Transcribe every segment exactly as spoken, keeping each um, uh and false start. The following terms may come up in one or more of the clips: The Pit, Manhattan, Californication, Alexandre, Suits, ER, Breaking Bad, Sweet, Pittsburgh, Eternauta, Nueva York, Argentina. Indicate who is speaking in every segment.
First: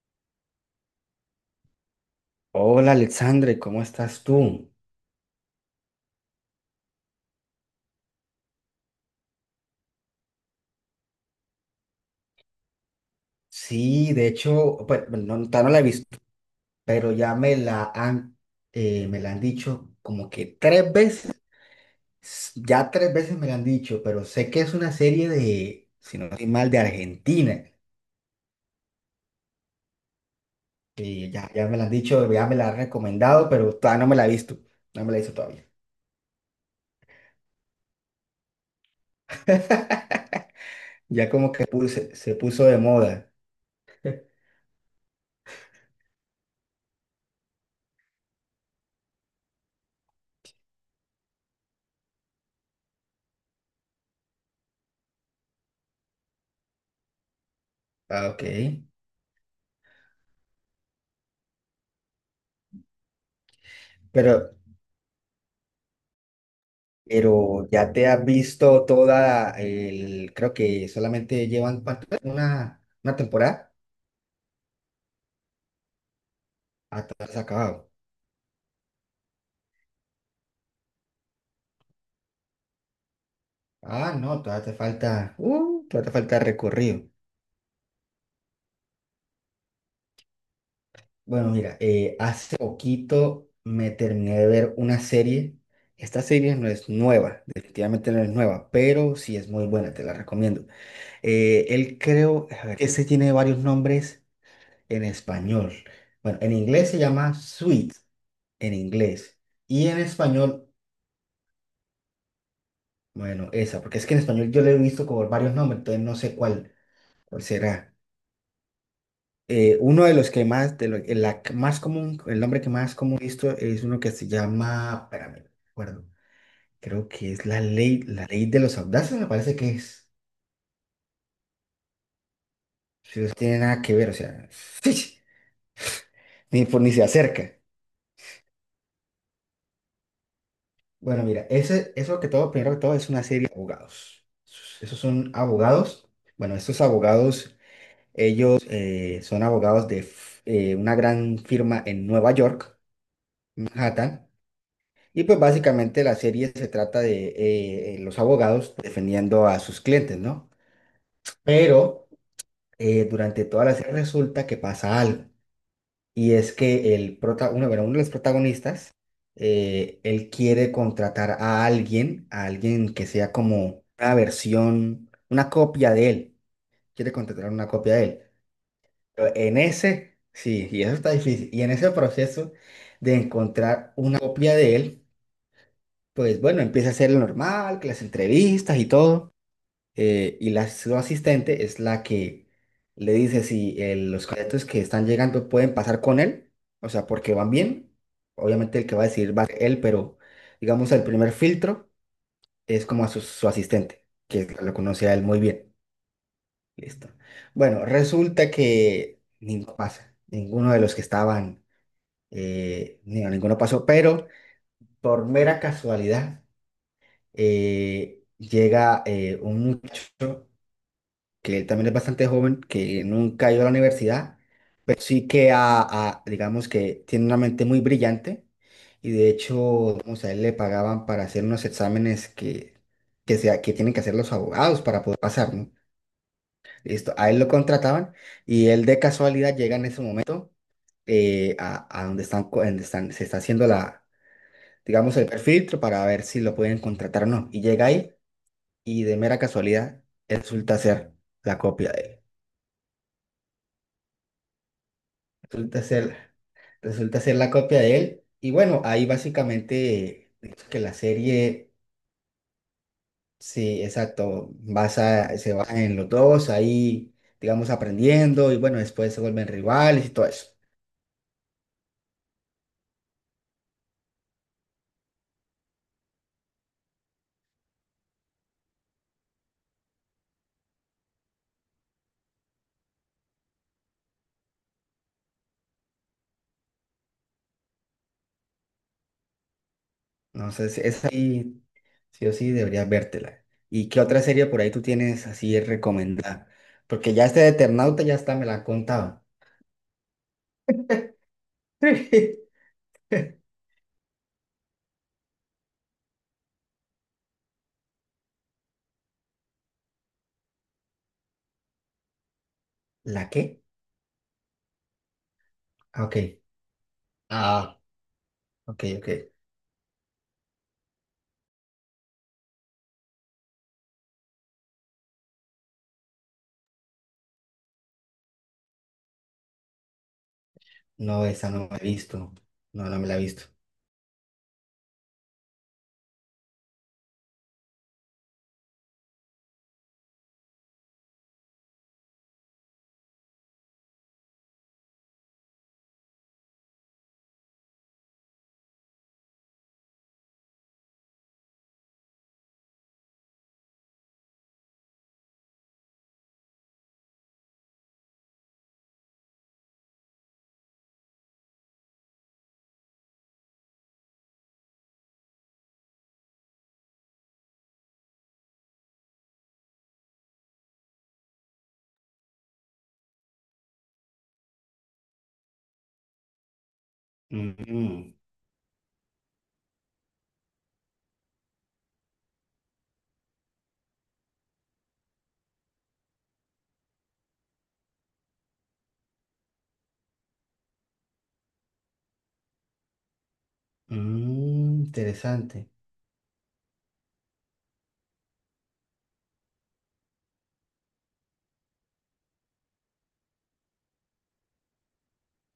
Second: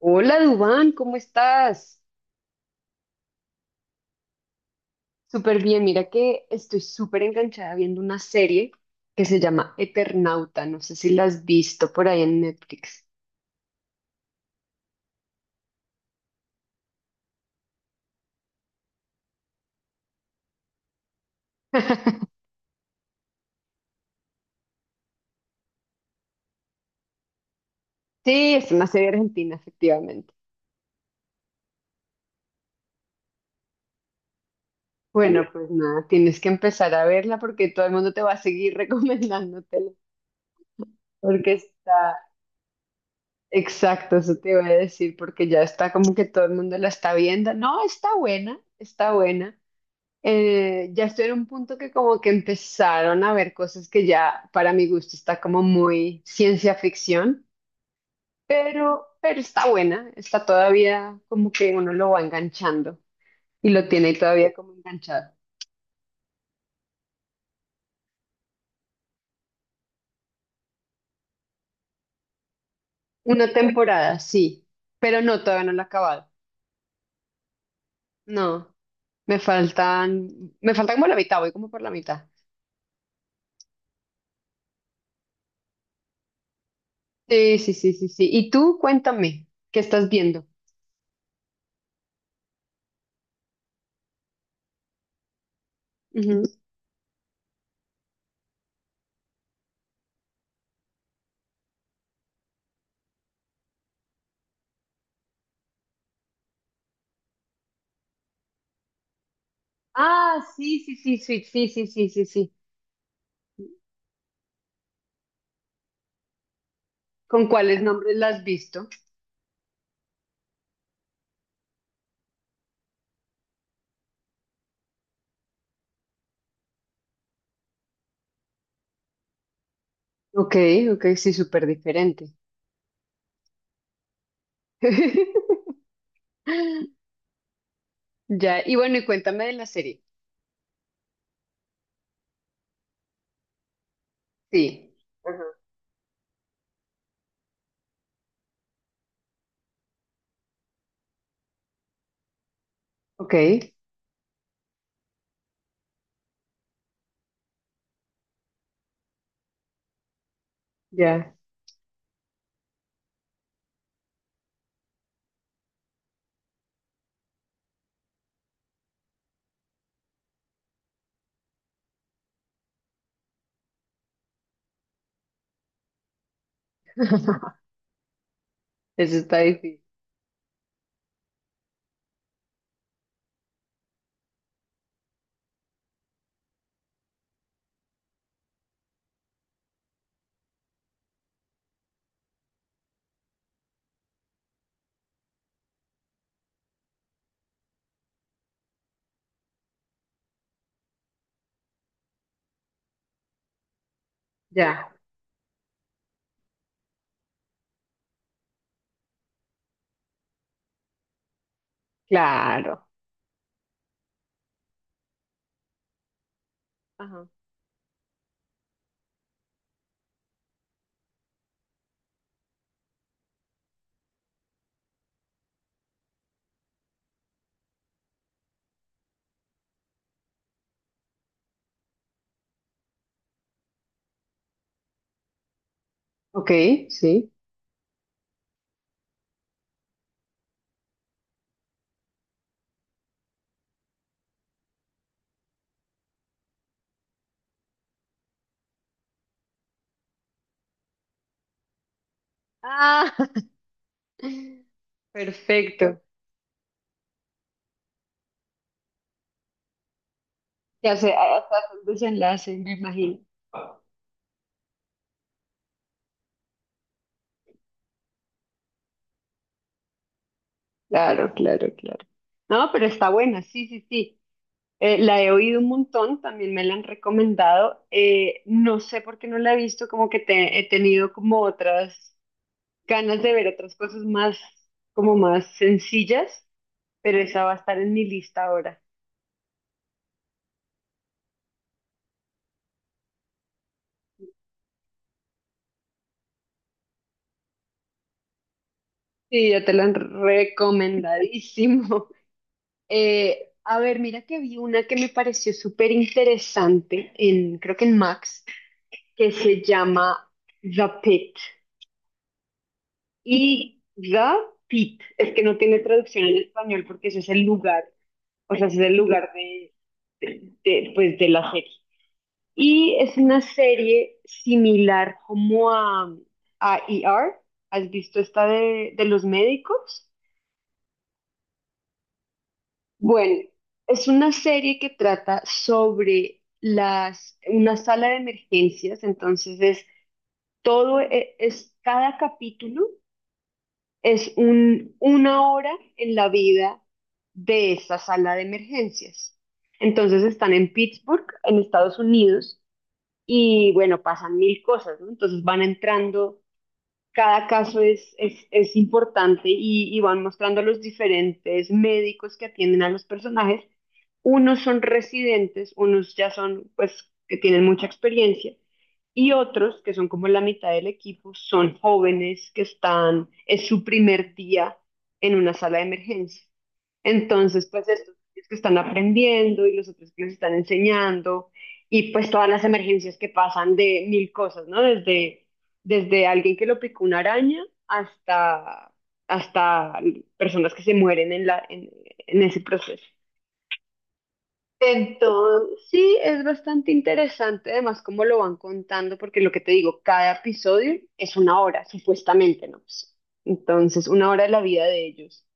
Speaker 1: Hola Dubán, ¿cómo estás?
Speaker 2: Hola Alexandre, ¿cómo estás tú?
Speaker 1: Súper bien, mira que estoy súper enganchada viendo una serie que se llama Eternauta, no sé si la has visto por ahí en Netflix.
Speaker 2: Sí, de hecho, pues no, todavía no la he visto, pero ya me la han, eh, me la han dicho como que tres veces. S- ya tres veces me la han dicho, pero sé que es una serie de, si no estoy mal, de Argentina.
Speaker 1: Sí, es una serie argentina, efectivamente.
Speaker 2: Y ya, ya me la han dicho, ya me la han recomendado, pero todavía no me la he visto, no me la he visto
Speaker 1: Bueno,
Speaker 2: todavía.
Speaker 1: pues nada, tienes que empezar a verla porque todo el mundo te va a seguir recomendándotela,
Speaker 2: Ya
Speaker 1: porque
Speaker 2: como que puse-
Speaker 1: está,
Speaker 2: se puso de moda.
Speaker 1: exacto, eso te voy a decir, porque ya está como que todo el mundo la está viendo. No, está buena, está buena. Eh, ya estoy en un punto que como que empezaron a ver cosas que ya para mi gusto está como muy ciencia ficción,
Speaker 2: Ah, ok.
Speaker 1: pero, pero está buena, está todavía como que uno lo va enganchando y lo tiene
Speaker 2: Pero,
Speaker 1: todavía como enganchado.
Speaker 2: Pero ya te has visto toda el, creo que solamente llevan ¿cuánto es? una, una
Speaker 1: Una
Speaker 2: temporada.
Speaker 1: temporada, sí, pero no, todavía no la he acabado.
Speaker 2: Ah, te ha acabado.
Speaker 1: No, me faltan, me falta como la mitad, voy como por la mitad.
Speaker 2: Ah, no, todavía te falta, uh, todavía te falta recorrido.
Speaker 1: Sí, sí, sí, sí, sí. Y tú cuéntame, ¿qué estás viendo?
Speaker 2: Bueno, mira, eh, hace poquito me terminé de ver una serie. Esta
Speaker 1: Ujú.
Speaker 2: serie no es nueva, definitivamente no es nueva, pero sí es muy buena, te la recomiendo. Eh, él creo, a ver, ese tiene varios nombres en español. Bueno, en inglés se llama Sweet, en inglés. Y en
Speaker 1: Ah,
Speaker 2: español,
Speaker 1: sí, sí, sí, sí, sí, sí, sí, sí, sí.
Speaker 2: bueno, esa, porque es que en español yo le he visto con varios nombres, entonces no sé cuál, cuál
Speaker 1: ¿Con cuáles
Speaker 2: será.
Speaker 1: nombres la has visto?
Speaker 2: Eh, uno de los que más, de lo- el, la que más común, el nombre que más común he visto es uno que se llama, espérame, no recuerdo, creo que es la ley, la ley de los audaces, me parece que es.
Speaker 1: Ok, ok, sí, súper diferente.
Speaker 2: Si no tiene nada que ver, o sea, ni, por- ni se acerca.
Speaker 1: Ya, y bueno, y cuéntame de la serie.
Speaker 2: Bueno, mira, ese, eso que todo, primero que todo, es una serie de abogados.
Speaker 1: Sí.
Speaker 2: Esos son
Speaker 1: Ajá.
Speaker 2: abogados. Bueno, estos abogados, ellos eh, son abogados de f- eh, una gran firma en Nueva York,
Speaker 1: Ok,
Speaker 2: Manhattan. Y pues básicamente la serie se trata de eh, eh, los abogados defendiendo a sus clientes, ¿no?
Speaker 1: ya.
Speaker 2: Pero eh, durante toda la serie resulta que pasa algo. Y es que el prota uno, bueno, uno de los protagonistas, eh, él quiere contratar a alguien, a alguien que sea como una versión, una copia de él. Quiere contratar una copia de él.
Speaker 1: Eso
Speaker 2: Pero
Speaker 1: está
Speaker 2: en
Speaker 1: difícil.
Speaker 2: ese, sí, y eso está difícil. Y en ese proceso de encontrar una copia de él, pues bueno, empieza a hacer lo normal, que las entrevistas y todo eh, y la su asistente es la que le dice si el- los cadetes que están llegando pueden pasar con él, o sea, porque van bien. Obviamente el que va a decidir va a ser él, pero digamos el primer filtro es como a su, su asistente, que lo
Speaker 1: Ya,
Speaker 2: conoce a él muy bien. Listo. Bueno, resulta que ninguno pasa, ninguno de los que estaban,
Speaker 1: claro.
Speaker 2: eh, ni- no, ninguno pasó, pero por mera casualidad
Speaker 1: Ajá.
Speaker 2: eh, llega eh, un muchacho que él también es bastante joven, que nunca ha ido a la universidad, pero sí que a, a- digamos que tiene una mente muy brillante y de hecho, digamos, a él le pagaban para hacer unos exámenes que, que, sea, que tienen que hacer los abogados para poder pasar, ¿no?
Speaker 1: Ok, sí.
Speaker 2: Listo, a él lo contrataban y él de casualidad llega en ese momento eh, a, a donde están, co- donde están, se está haciendo la, digamos, el perfil para ver si lo pueden contratar o no. Y llega ahí y de mera casualidad resulta ser la copia de él.
Speaker 1: Ah,
Speaker 2: Resulta
Speaker 1: perfecto.
Speaker 2: ser, resulta ser la copia de él. Y bueno, ahí básicamente es que la
Speaker 1: Ya sé, hasta
Speaker 2: serie,
Speaker 1: hace un desenlace, me imagino.
Speaker 2: sí, exacto, basa, se basa en los dos, ahí, digamos, aprendiendo y bueno, después se vuelven rivales y todo eso.
Speaker 1: Claro, claro, claro. No, pero está buena, sí, sí, sí. Eh, la he oído un montón, también me la han recomendado. Eh, no sé por qué no la he visto, como que te- he tenido como otras ganas de ver otras cosas más, como más sencillas, pero esa va a estar en mi lista ahora.
Speaker 2: No sé si es ahí, sí o sí, deberías vértela. ¿Y qué otra serie por ahí tú tienes así recomendada? Porque ya este de Eternauta ya está, me la han contado.
Speaker 1: Sí, ya te la han recomendadísimo. Eh, a ver, mira que vi una que me pareció súper interesante en, creo que en Max, que se llama The Pit.
Speaker 2: ¿La qué?
Speaker 1: Y Gapit, es que no tiene
Speaker 2: Ah, ok.
Speaker 1: traducción en español porque ese es el
Speaker 2: Ah,
Speaker 1: lugar, o sea, ese
Speaker 2: ok,
Speaker 1: es el
Speaker 2: ok.
Speaker 1: lugar de, de- de, pues, de la serie. Y es una serie similar como a, a E R. ¿Has visto esta de, de los médicos?
Speaker 2: No, esa no me la he visto. No, no me la he
Speaker 1: Bueno,
Speaker 2: visto.
Speaker 1: es una serie que trata sobre las, una sala de emergencias, entonces es todo, e- es cada capítulo. Es un, una hora en la vida de esta sala de emergencias. Entonces están en Pittsburgh, en Estados Unidos, y bueno, pasan mil cosas, ¿no? Entonces van entrando cada caso es, es, es importante, y, y van mostrando los diferentes médicos que atienden a los personajes. Unos son residentes, unos ya son, pues, que tienen mucha experiencia y otros, que son como la mitad del equipo, son jóvenes que están, es su primer día en una sala de emergencia. Entonces, pues
Speaker 2: Mm,
Speaker 1: estos que están aprendiendo y los otros que les están enseñando y pues todas las emergencias que pasan de mil cosas, ¿no? Desde desde alguien que lo picó una araña hasta, hasta personas que se mueren en la, en, en ese proceso.
Speaker 2: mm, interesante.
Speaker 1: Entonces, sí, es bastante interesante, además, cómo lo van contando, porque lo que te digo, cada episodio es una hora, supuestamente, ¿no? Pues, entonces, una hora de la vida de ellos.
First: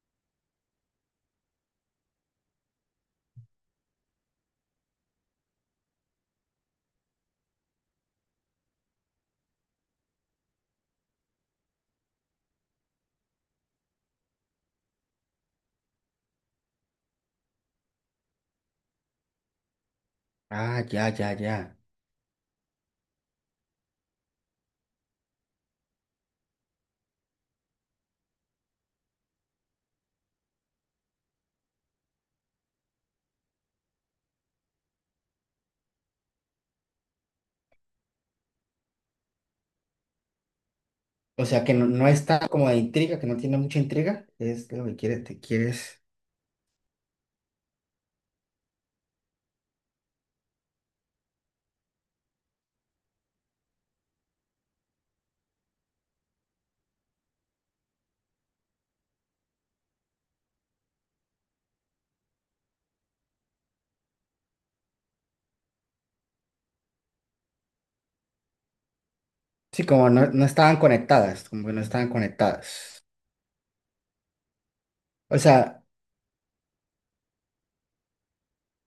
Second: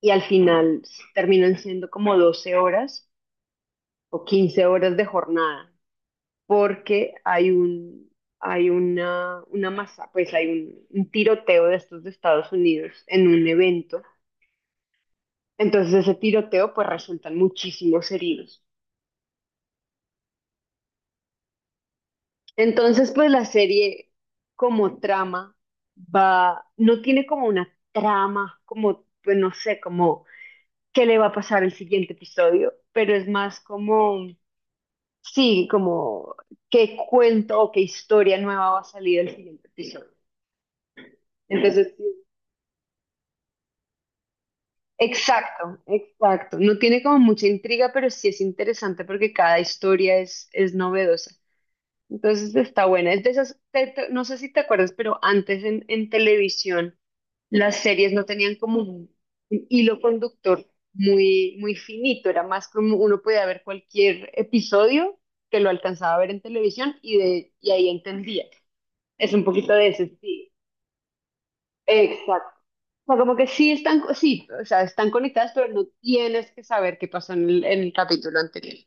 Speaker 1: Y al final terminan siendo como doce horas o quince horas de jornada, porque hay un, hay una, una masa, pues hay un, un tiroteo de estos de Estados Unidos en un evento. Entonces ese tiroteo pues resultan muchísimos heridos.
Speaker 2: Ah, ya, ya, ya.
Speaker 1: Entonces pues la serie como trama va, no tiene como una trama, como pues no sé, como qué le va a pasar el siguiente episodio, pero es más como, sí, como qué cuento o qué historia nueva va a salir el siguiente episodio.
Speaker 2: O sea que no,
Speaker 1: Entonces, sí,
Speaker 2: no está como de intriga, que no tiene mucha intriga. Es lo que quieres, te
Speaker 1: exacto,
Speaker 2: quieres.
Speaker 1: exacto. No tiene como mucha intriga, pero sí es interesante porque cada historia es, es novedosa. Entonces está buena. Es de esas, te- te- no sé si te acuerdas, pero antes en, en televisión las series no tenían como un, un hilo conductor muy, muy finito. Era más como uno podía ver cualquier episodio que lo alcanzaba a ver en televisión y, de, y ahí entendía. Es un poquito
Speaker 2: Sí,
Speaker 1: de ese
Speaker 2: como no, no
Speaker 1: estilo.
Speaker 2: estaban conectadas, como que no estaban
Speaker 1: Exacto
Speaker 2: conectadas.
Speaker 1: sea, como que sí están, sí, o sea, están
Speaker 2: O
Speaker 1: conectadas, pero
Speaker 2: sea,
Speaker 1: no tienes que saber qué pasó en el, en el capítulo anterior.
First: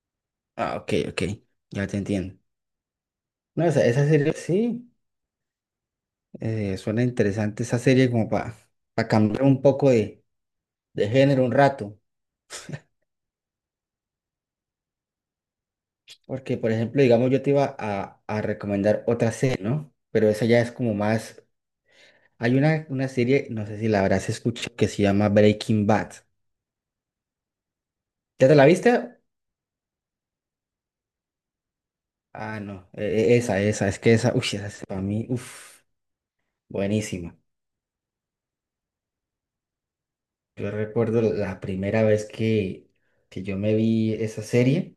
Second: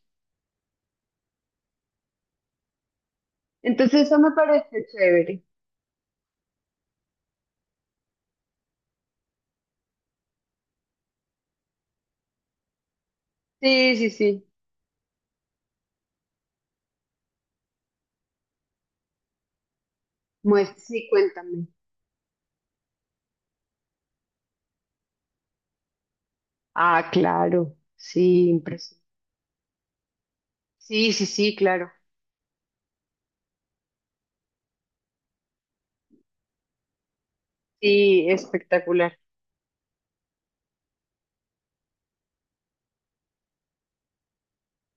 Speaker 2: ah, ok, ok, ya te entiendo. No, o sea,
Speaker 1: Entonces
Speaker 2: esa
Speaker 1: eso me
Speaker 2: serie
Speaker 1: parece
Speaker 2: sí,
Speaker 1: chévere.
Speaker 2: eh, suena interesante esa serie como para cambiar un poco de, de género un rato.
Speaker 1: Sí, sí, sí.
Speaker 2: Porque, por ejemplo, digamos, yo te iba a, a recomendar otra serie, ¿no? Pero esa ya es
Speaker 1: Muest-
Speaker 2: como
Speaker 1: sí,
Speaker 2: más.
Speaker 1: cuéntame.
Speaker 2: Hay una, una serie, no sé si la habrás escuchado, que se llama Breaking Bad.
Speaker 1: Ah, claro.
Speaker 2: ¿Ya
Speaker 1: Sí,
Speaker 2: te la
Speaker 1: impresionante.
Speaker 2: viste?
Speaker 1: Sí, sí, sí, claro.
Speaker 2: Ah, no, e- e- esa, esa, es que esa, uy, esa es para mí, uff, buenísima.
Speaker 1: Sí, espectacular.
Speaker 2: Yo recuerdo la primera vez que, que yo me vi esa serie,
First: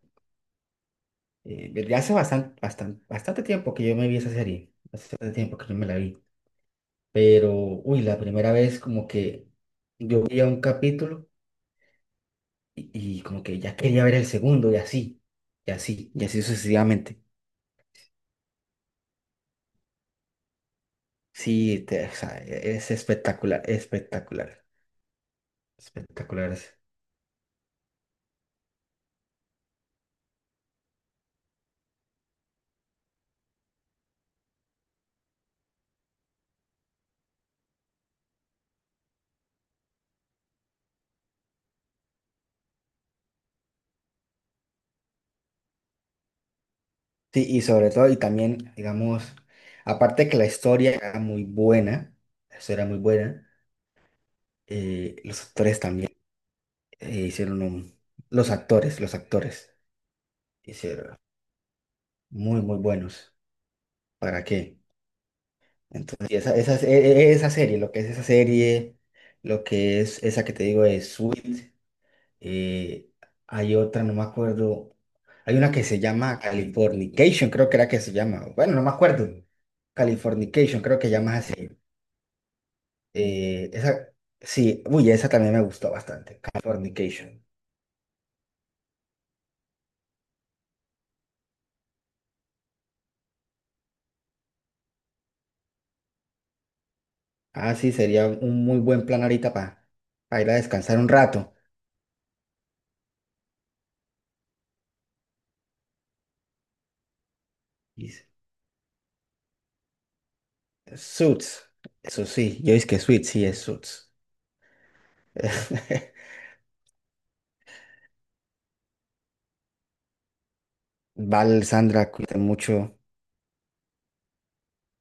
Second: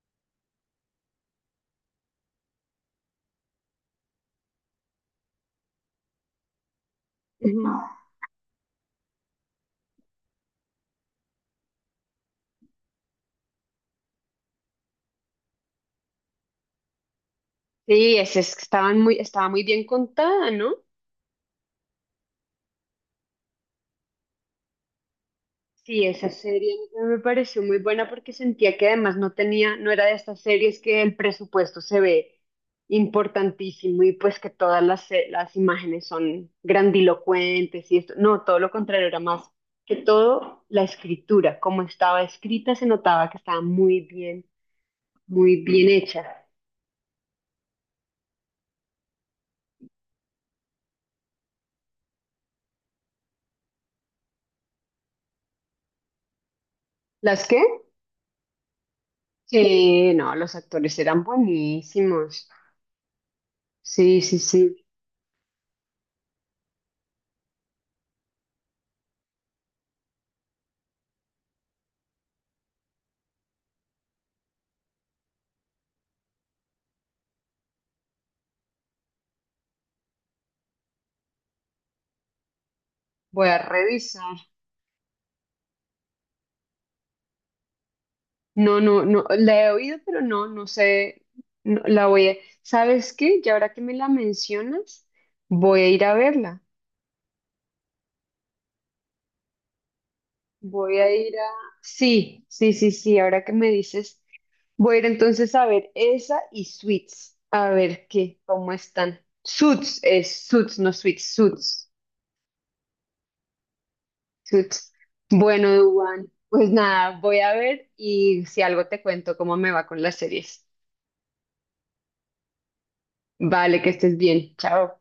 Speaker 2: eh, ya hace bastante, bastante, bastante tiempo que yo me vi esa serie, hace bastante tiempo que yo me la vi, pero,
Speaker 1: Ujú.
Speaker 2: uy, la primera vez como que yo veía un capítulo y, y como que ya quería ver el segundo y así, y así, y así sucesivamente.
Speaker 1: Sí, es, es que estaban muy, estaba muy bien contada, ¿no?
Speaker 2: Sí, te- o sea, e- es espectacular, espectacular,
Speaker 1: Sí, esa
Speaker 2: espectacular.
Speaker 1: serie
Speaker 2: Es-
Speaker 1: a mí me pareció muy buena porque sentía que además no tenía, no era de estas series que el presupuesto se ve importantísimo y pues que todas las, se- las imágenes son grandilocuentes y esto. No, todo lo contrario, era más que todo la escritura, como estaba escrita se notaba que estaba muy bien, muy bien hecha.
Speaker 2: Sí, y sobre todo, y también, digamos, aparte que la historia era muy buena, la historia era muy buena, eh, los actores también eh,
Speaker 1: ¿Las qué?
Speaker 2: hicieron un... Los actores, los actores
Speaker 1: Sí, no, los actores
Speaker 2: hicieron
Speaker 1: eran buenísimos.
Speaker 2: muy, muy buenos.
Speaker 1: Sí, sí,
Speaker 2: ¿Para
Speaker 1: sí.
Speaker 2: qué? Entonces, y esa, esa, e- e- esa serie, lo que es esa serie, lo que es esa que te digo es Sweet. eh, Hay otra, no me acuerdo. Hay una que se llama Californication, creo que era que se llama. Bueno, no me acuerdo. Californication, creo que llamas así.
Speaker 1: Voy a
Speaker 2: Eh, esa,
Speaker 1: revisar.
Speaker 2: sí, uy, esa también me gustó bastante. Californication.
Speaker 1: No, no, no, la he oído, pero no, no sé, no, la voy a... ¿Sabes qué? Y ahora que me la mencionas, voy a ir a verla.
Speaker 2: Ah, sí, sería un muy buen plan ahorita para ir a
Speaker 1: Voy
Speaker 2: descansar un
Speaker 1: a ir a...
Speaker 2: rato.
Speaker 1: Sí, sí, sí, sí, ahora que me dices, voy a ir entonces a ver esa y Suits, a ver
Speaker 2: Y
Speaker 1: qué, cómo están. Suits es Suits, no Suits,
Speaker 2: Suits,
Speaker 1: Suits,
Speaker 2: eso sí, yo es que Suits, sí es Suits.
Speaker 1: Suits. Bueno, Duan, pues nada, voy a ver y si algo te cuento cómo me va con las series.
Speaker 2: Val, Sandra, cuídate mucho.
Speaker 1: Vale, que estés bien, chao.